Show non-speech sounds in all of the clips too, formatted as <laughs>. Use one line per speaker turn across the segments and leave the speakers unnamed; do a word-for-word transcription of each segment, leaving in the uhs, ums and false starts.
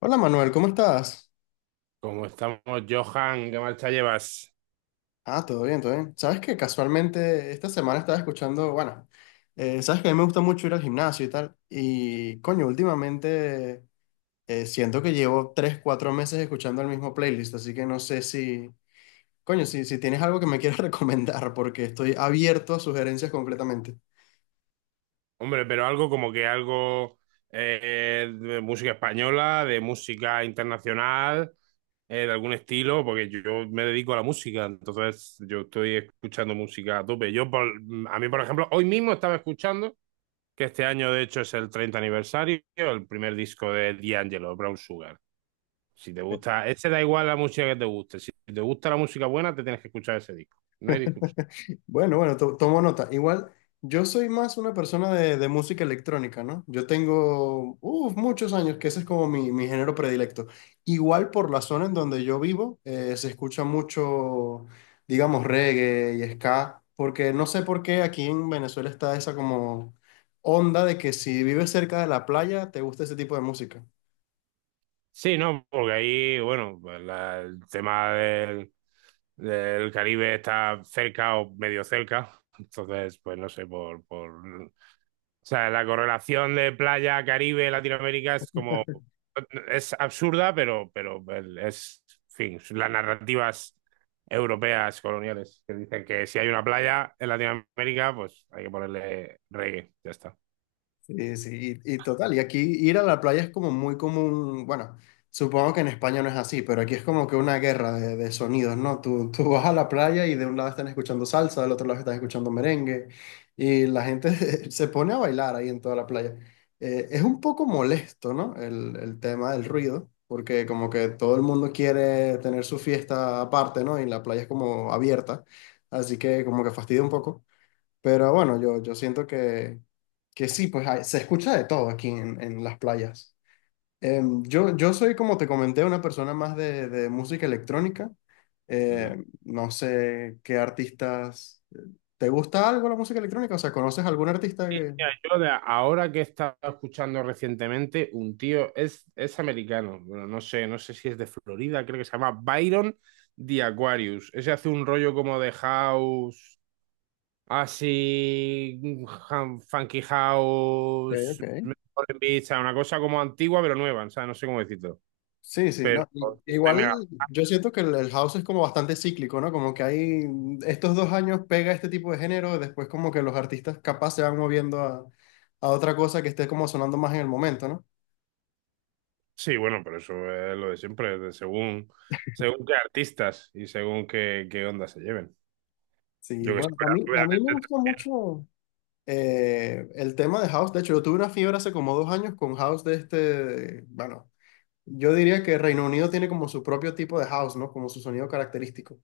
Hola Manuel, ¿cómo estás?
Como estamos, Johan, ¿qué marcha llevas?
Ah, todo bien, todo bien. Sabes que casualmente esta semana estaba escuchando, bueno, eh, sabes que a mí me gusta mucho ir al gimnasio y tal, y coño, últimamente eh, siento que llevo tres, cuatro meses escuchando el mismo playlist, así que no sé si, coño, si, si tienes algo que me quieras <laughs> recomendar, porque estoy abierto a sugerencias completamente.
Hombre, pero algo como que algo eh, de música española, de música internacional, eh, de algún estilo, porque yo yo me dedico a la música, entonces yo estoy escuchando música a tope. Yo, por- a mí, por ejemplo, hoy mismo estaba escuchando, que este año de hecho es el treinta aniversario, el primer disco de D'Angelo, Brown Sugar. Si te gusta, ese da igual la música que te guste, si te gusta la música buena, te tienes que escuchar ese disco, no hay discusión.
<laughs> Bueno, bueno, to- tomo nota. Igual, yo soy más una persona de, de música electrónica, ¿no? Yo tengo uf, muchos años que ese es como mi, mi género predilecto. Igual por la zona en donde yo vivo, eh, se escucha mucho, digamos, reggae y ska, porque no sé por qué aquí en Venezuela está esa como onda de que si vives cerca de la playa, te gusta ese tipo de música.
Sí, no, porque ahí, bueno, pues la- el tema del, del Caribe está cerca o medio cerca. Entonces, pues no sé, por, por... o sea, la correlación de playa, Caribe, Latinoamérica es como. Es absurda, pero, pero el- es, en fin, las narrativas europeas coloniales que dicen que si hay una playa en Latinoamérica, pues hay que ponerle reggae, ya está.
Sí, sí, y, y total, y aquí ir a la playa es como muy común, bueno, supongo que en España no es así, pero aquí es como que una guerra de, de sonidos, ¿no? Tú, tú vas a la playa y de un lado están escuchando salsa, del otro lado están escuchando merengue, y la gente <laughs> se pone a bailar ahí en toda la playa. Eh, es un poco molesto, ¿no? El, el tema del ruido, porque como que todo el mundo quiere tener su fiesta aparte, ¿no? Y la playa es como abierta, así que como que fastidia un poco. Pero bueno, yo, yo siento que, que sí, pues hay- se escucha de todo aquí en, en las playas. Em, yo, yo soy, como te comenté, una persona más de, de música electrónica. Em, no sé qué artistas... eh, ¿Te gusta algo la música electrónica? O sea, ¿conoces algún artista que...?
Mira, yo de ahora que he estado escuchando recientemente, un tío es, es americano, bueno, no sé, no sé si es de Florida, creo que se llama Byron The Aquarius. Ese hace un rollo como de house, así, han- funky
Ok,
house,
ok.
Foreign Beach, o sea, una cosa como antigua pero nueva, o sea, no sé cómo decirlo.
Sí, sí,
Pero
no. i-
estoy
Igual
mega.
yo siento que el, el house es como bastante cíclico, ¿no? Como que hay estos dos años pega este tipo de género, después como que los artistas capaz se van moviendo a, a otra cosa que esté como sonando más en el momento, ¿no?
Sí, bueno, pero eso es lo de siempre, de según, según qué artistas y según qué, qué onda se lleven.
Sí,
Yo que sé,
bueno, a
pero
mí, a mí me
obviamente.
gusta mucho eh, el tema de House. De hecho, yo tuve una fiebre hace como dos años con House de este, bueno, yo diría que Reino Unido tiene como su propio tipo de House, ¿no? Como su sonido característico.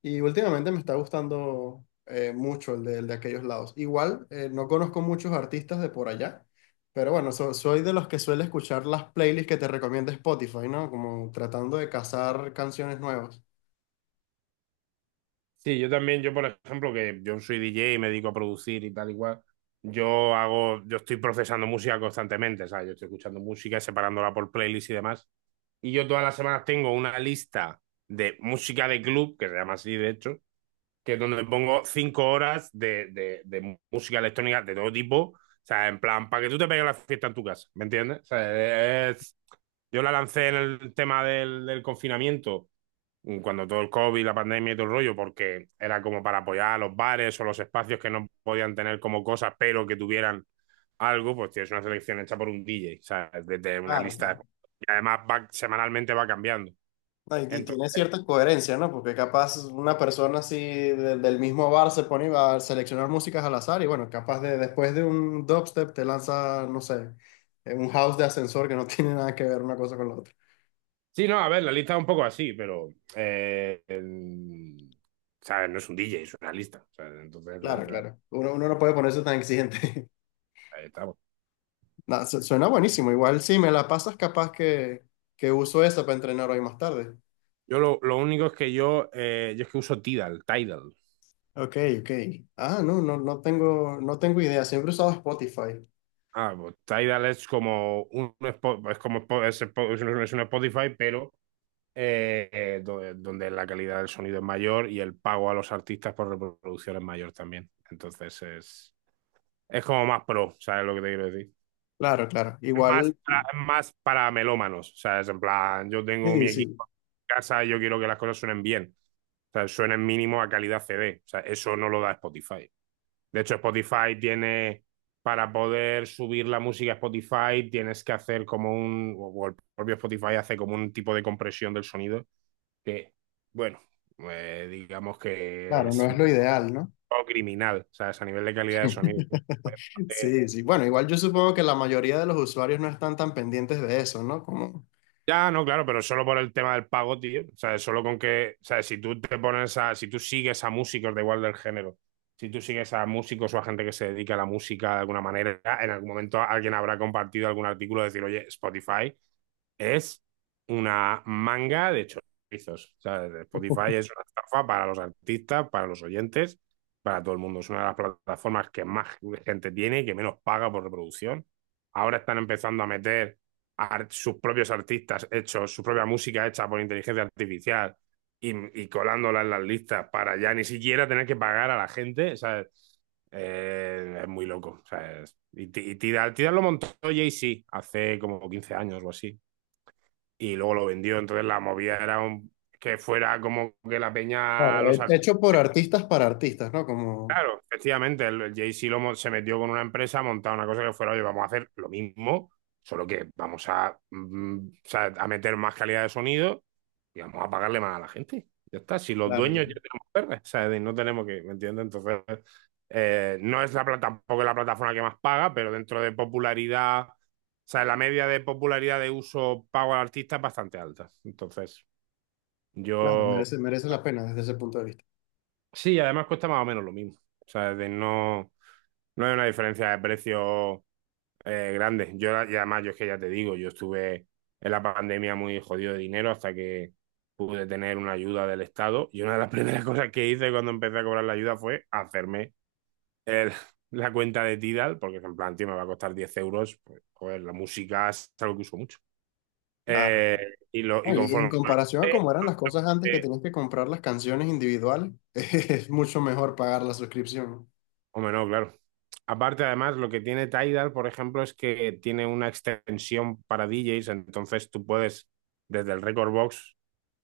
Y últimamente me está gustando eh, mucho el de, el de aquellos lados. Igual, eh, no conozco muchos artistas de por allá, pero bueno, so- soy de los que suele escuchar las playlists que te recomienda Spotify, ¿no? Como tratando de cazar canciones nuevas.
Sí, yo también, yo por ejemplo, que yo soy D J y me dedico a producir y tal y cual, yo hago, yo estoy procesando música constantemente, ¿sabes? Yo estoy escuchando música, separándola por playlists y demás. Y yo todas las semanas tengo una lista de música de club, que se llama así de hecho, que es donde pongo cinco horas de, de, de música electrónica de todo tipo. O sea, en plan, para que tú te pegues la fiesta en tu casa, ¿me entiendes? O sea, es. Yo la lancé en el tema del, del confinamiento, mm, cuando todo el COVID, la pandemia y todo el rollo, porque era como para apoyar a los bares o los espacios que no podían tener como cosas, pero que tuvieran algo, pues tienes una selección hecha por un D J, o sea, desde una
Claro,
lista
claro.
de. Y además va, semanalmente va cambiando.
No, y, y tiene
Entonces.
cierta coherencia, ¿no? Porque capaz una persona así de- del mismo bar se pone a seleccionar músicas al azar y bueno, capaz de después de un dubstep te lanza, no sé, eh, un house de ascensor que no <laughs> tiene nada que ver una cosa con la otra.
Sí, no, a ver, la lista es un poco así, pero. eh, el- o sea, no es un D J, es una lista. O sea, entonces,
Claro,
eh, eh,
claro. Uno, uno no puede ponerse tan exigente.
ahí estamos.
<laughs> Nada, su- suena buenísimo. Igual sí, me la pasas capaz que, que uso esa para entrenar hoy más tarde.
Yo lo, lo único es que yo, eh, yo es que uso Tidal, Tidal.
Ok, ok. Ah, no, no, no tengo, no tengo idea. Siempre he usado Spotify.
Ah, pues Tidal es como un Spo- es como Spo- es, Spo- es un es un Spotify, pero eh, eh, do- eh, donde la calidad del sonido es mayor y el pago a los artistas por reproducción es mayor también. Entonces es, es como más pro, ¿sabes lo que te quiero decir?
Claro, claro.
más
Igual,
para, más para melómanos. O sea, es en plan, yo tengo
sí,
mi
sí.
equipo en casa y yo quiero que las cosas suenen bien. O sea, suenen mínimo a calidad C D. O sea, eso no lo da Spotify. De hecho, Spotify tiene, para poder subir la música a Spotify, tienes que hacer como un, o el propio Spotify hace como un tipo de compresión del sonido que, bueno, eh, digamos que
Claro, no
es
es
un
lo ideal, ¿no?
poco criminal. O sea, es a nivel de calidad de sonido.
<laughs> Sí, sí. Bueno, igual yo supongo que la mayoría de los usuarios no están tan pendientes de eso, ¿no? Como,
Ya, no, claro, pero solo por el tema del pago, tío. O sea, solo con que, o sea, si tú te pones a, si tú sigues a músicos de igual del género, si tú sigues a músicos o a gente que se dedica a la música de alguna manera, en algún momento alguien habrá compartido algún artículo de decir, oye, Spotify es una manga de chorizos. O sea, Spotify es una estafa para los artistas, para los oyentes, para todo el mundo. Es una de las plataformas que más gente tiene y que menos paga por reproducción. Ahora están empezando a meter a sus propios artistas hechos, su propia música hecha por inteligencia artificial y, y colándola en las listas para ya ni siquiera tener que pagar a la gente. O sea, eh, es muy loco. O sea, es- y, Tidal, Tidal lo montó Jay-Z hace como quince años o así y luego lo vendió. Entonces la movida era un- que fuera como que la peña
claro,
los
he-
artistas.
hecho por artistas para artistas, ¿no? Como,
Claro, efectivamente, el, el Jay-Z lo mo- se metió con una empresa, montó una cosa que fuera, oye, vamos a hacer lo mismo, solo que vamos a, mm, o sea, a meter más calidad de sonido y vamos a pagarle más a la gente. Ya está, si los
claro,
dueños
claro,
ya tenemos verdes, o sea, de- no tenemos que, ¿me entiendes? Entonces, eh, no es la plata, tampoco es la plataforma que más paga, pero dentro de popularidad, o sea, la media de popularidad de uso pago al artista es bastante alta. Entonces,
claro,
Yo,
merece, merece la pena desde ese punto de vista.
sí, además cuesta más o menos lo mismo. O sea, de no, no hay una diferencia de precio eh, grande. Yo, y además, yo es que ya te digo, yo estuve en la pandemia muy jodido de dinero hasta que pude tener una ayuda del Estado. Y una de las <laughs> primeras cosas que hice cuando empecé a cobrar la ayuda fue hacerme el- <laughs> la cuenta de Tidal, porque en plan, tío, me va a costar diez euros. Pues, joder, la música es algo que uso mucho.
Claro.
Eh, y, lo, y
No, y en
conforme
comparación a cómo eran las cosas antes que tenías que comprar las canciones individuales, <laughs> es mucho mejor pagar la suscripción.
Hombre, no, claro. Aparte, además, lo que tiene Tidal, por ejemplo, es que tiene una extensión para D Js, entonces tú puedes, desde el Record Box,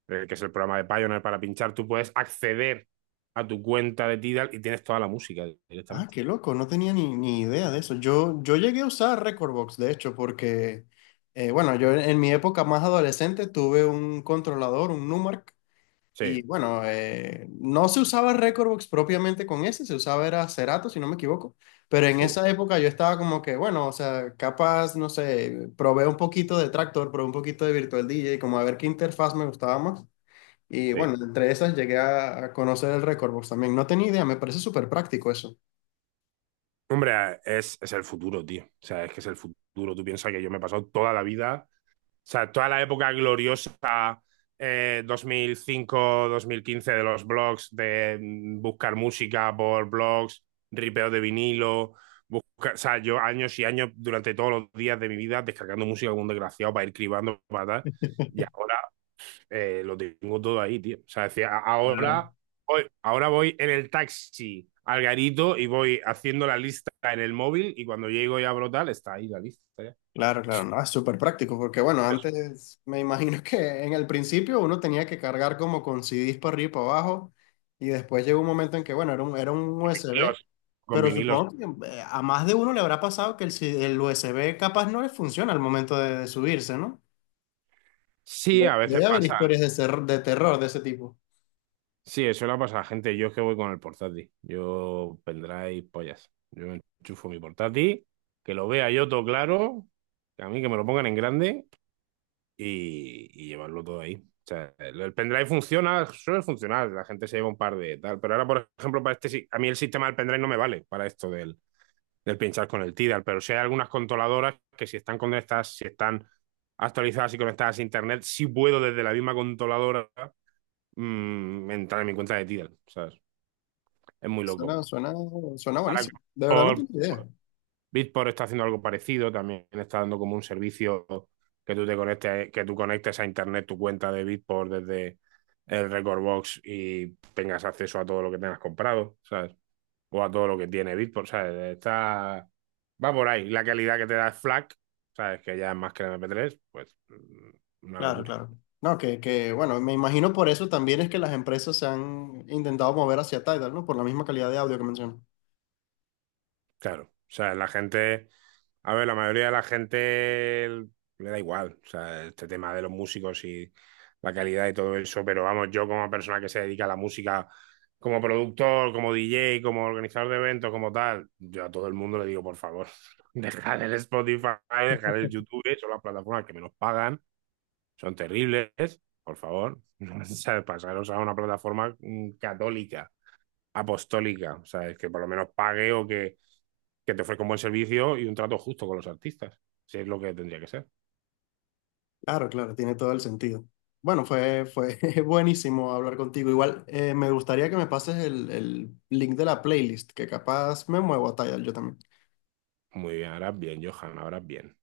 eh, que es el programa de Pioneer para pinchar, tú puedes acceder a tu cuenta de Tidal y tienes toda la música
Ah,
directamente.
qué loco, no tenía ni, ni idea de eso. Yo, yo llegué a usar Recordbox, de hecho, porque, eh, bueno, yo en mi época más adolescente tuve un controlador, un Numark. Y
Sí,
bueno, eh, no se usaba Recordbox propiamente con ese, se usaba era Cerato, si no me equivoco. Pero en
sí,
esa época yo estaba como que, bueno, o sea, capaz, no sé, probé un poquito de Tractor, probé un poquito de Virtual D J, como a ver qué interfaz me gustaba más. Y
sí.
bueno, entre esas llegué a a conocer el Recordbox también. No tenía idea, me parece súper práctico eso.
Hombre, es, es el futuro, tío. O sea, es que es el futuro. Tú piensas que yo me he pasado toda la vida. O sea, toda la época gloriosa eh, dos mil cinco-dos mil quince de los blogs, de mm, buscar música por blogs, ripeo de vinilo, buscar, o sea, yo años y años durante todos los días de mi vida descargando música como un desgraciado para ir cribando, para tal, y ahora eh, lo tengo todo ahí, tío. O sea, es decir, a-
Claro.
ahora voy, ahora voy en el taxi al garito y voy haciendo la lista en el móvil y cuando llego y abro tal, está ahí la lista ya.
Claro, claro, no, es súper práctico porque bueno,
Los
antes me imagino que en el principio uno tenía que cargar como con C Ds para arriba y para abajo y después llegó un momento en que bueno, era un, era un U S B,
vinilos, con
pero
vinilos.
supongo que eh, a más de uno le habrá pasado que el, C- el U S B capaz no le funciona al momento de, de subirse, ¿no?
Sí,
De-
a veces
debe haber
pasa.
historias de, ser- de terror de ese tipo.
Sí, eso le pasa a la gente. Yo es que voy con el portátil. Yo pendrive pollas. Yo enchufo mi portátil, que lo vea yo todo claro, que a mí que me lo pongan en grande y, y llevarlo todo ahí. O sea, el el pendrive funciona, suele funcionar, la gente se lleva un par de tal, pero ahora, por ejemplo, para este, sí- a mí el sistema del pendrive no me vale para esto del, del pinchar con el Tidal, pero sí hay algunas controladoras que si están conectadas, si están actualizadas y conectadas a internet, sí puedo desde la misma controladora mm, entrar en mi cuenta de Tidal, ¿sabes? Es muy
Suena,
loco.
suena, suena
Ahora
buenísimo. De verdad no
por
tengo idea.
Bitport está haciendo algo parecido, también está dando como un servicio que tú te conectes, que tú conectes a internet tu cuenta de Bitport desde el Record Box y tengas acceso a todo lo que tengas comprado, ¿sabes? O a todo lo que tiene Bitport, ¿sabes? Está Va por ahí. La calidad que te da el FLAC, ¿sabes? Que ya es más que el m p tres, pues mm, una
Claro,
locura.
claro. No, que, que, bueno, me imagino por eso también es que las empresas se han intentado mover hacia Tidal, ¿no? Por la misma calidad de audio que mencionas.
Claro, o sea, la gente, a ver, la mayoría de la gente le da igual, o sea, este tema de los músicos y la calidad y todo eso, pero vamos, yo como persona que se dedica a la música, como productor, como D J, como organizador de eventos, como tal, yo a todo el mundo le digo, por favor, <laughs> dejar el Spotify, dejar el YouTube, son las plataformas que menos pagan, son terribles, por favor, <laughs> o sea, pasaros a una plataforma mm, católica, apostólica, o sea, es que por lo menos pague o que que te ofrezca un buen servicio y un trato justo con los artistas. Si es lo que tendría que ser.
Claro, claro, tiene todo el sentido. Bueno, fue, fue <laughs> buenísimo hablar contigo. Igual, eh, me gustaría que me pases el, el link de la playlist, que capaz me muevo a Tidal yo también.
Muy bien, ahora bien, Johan, ahora bien.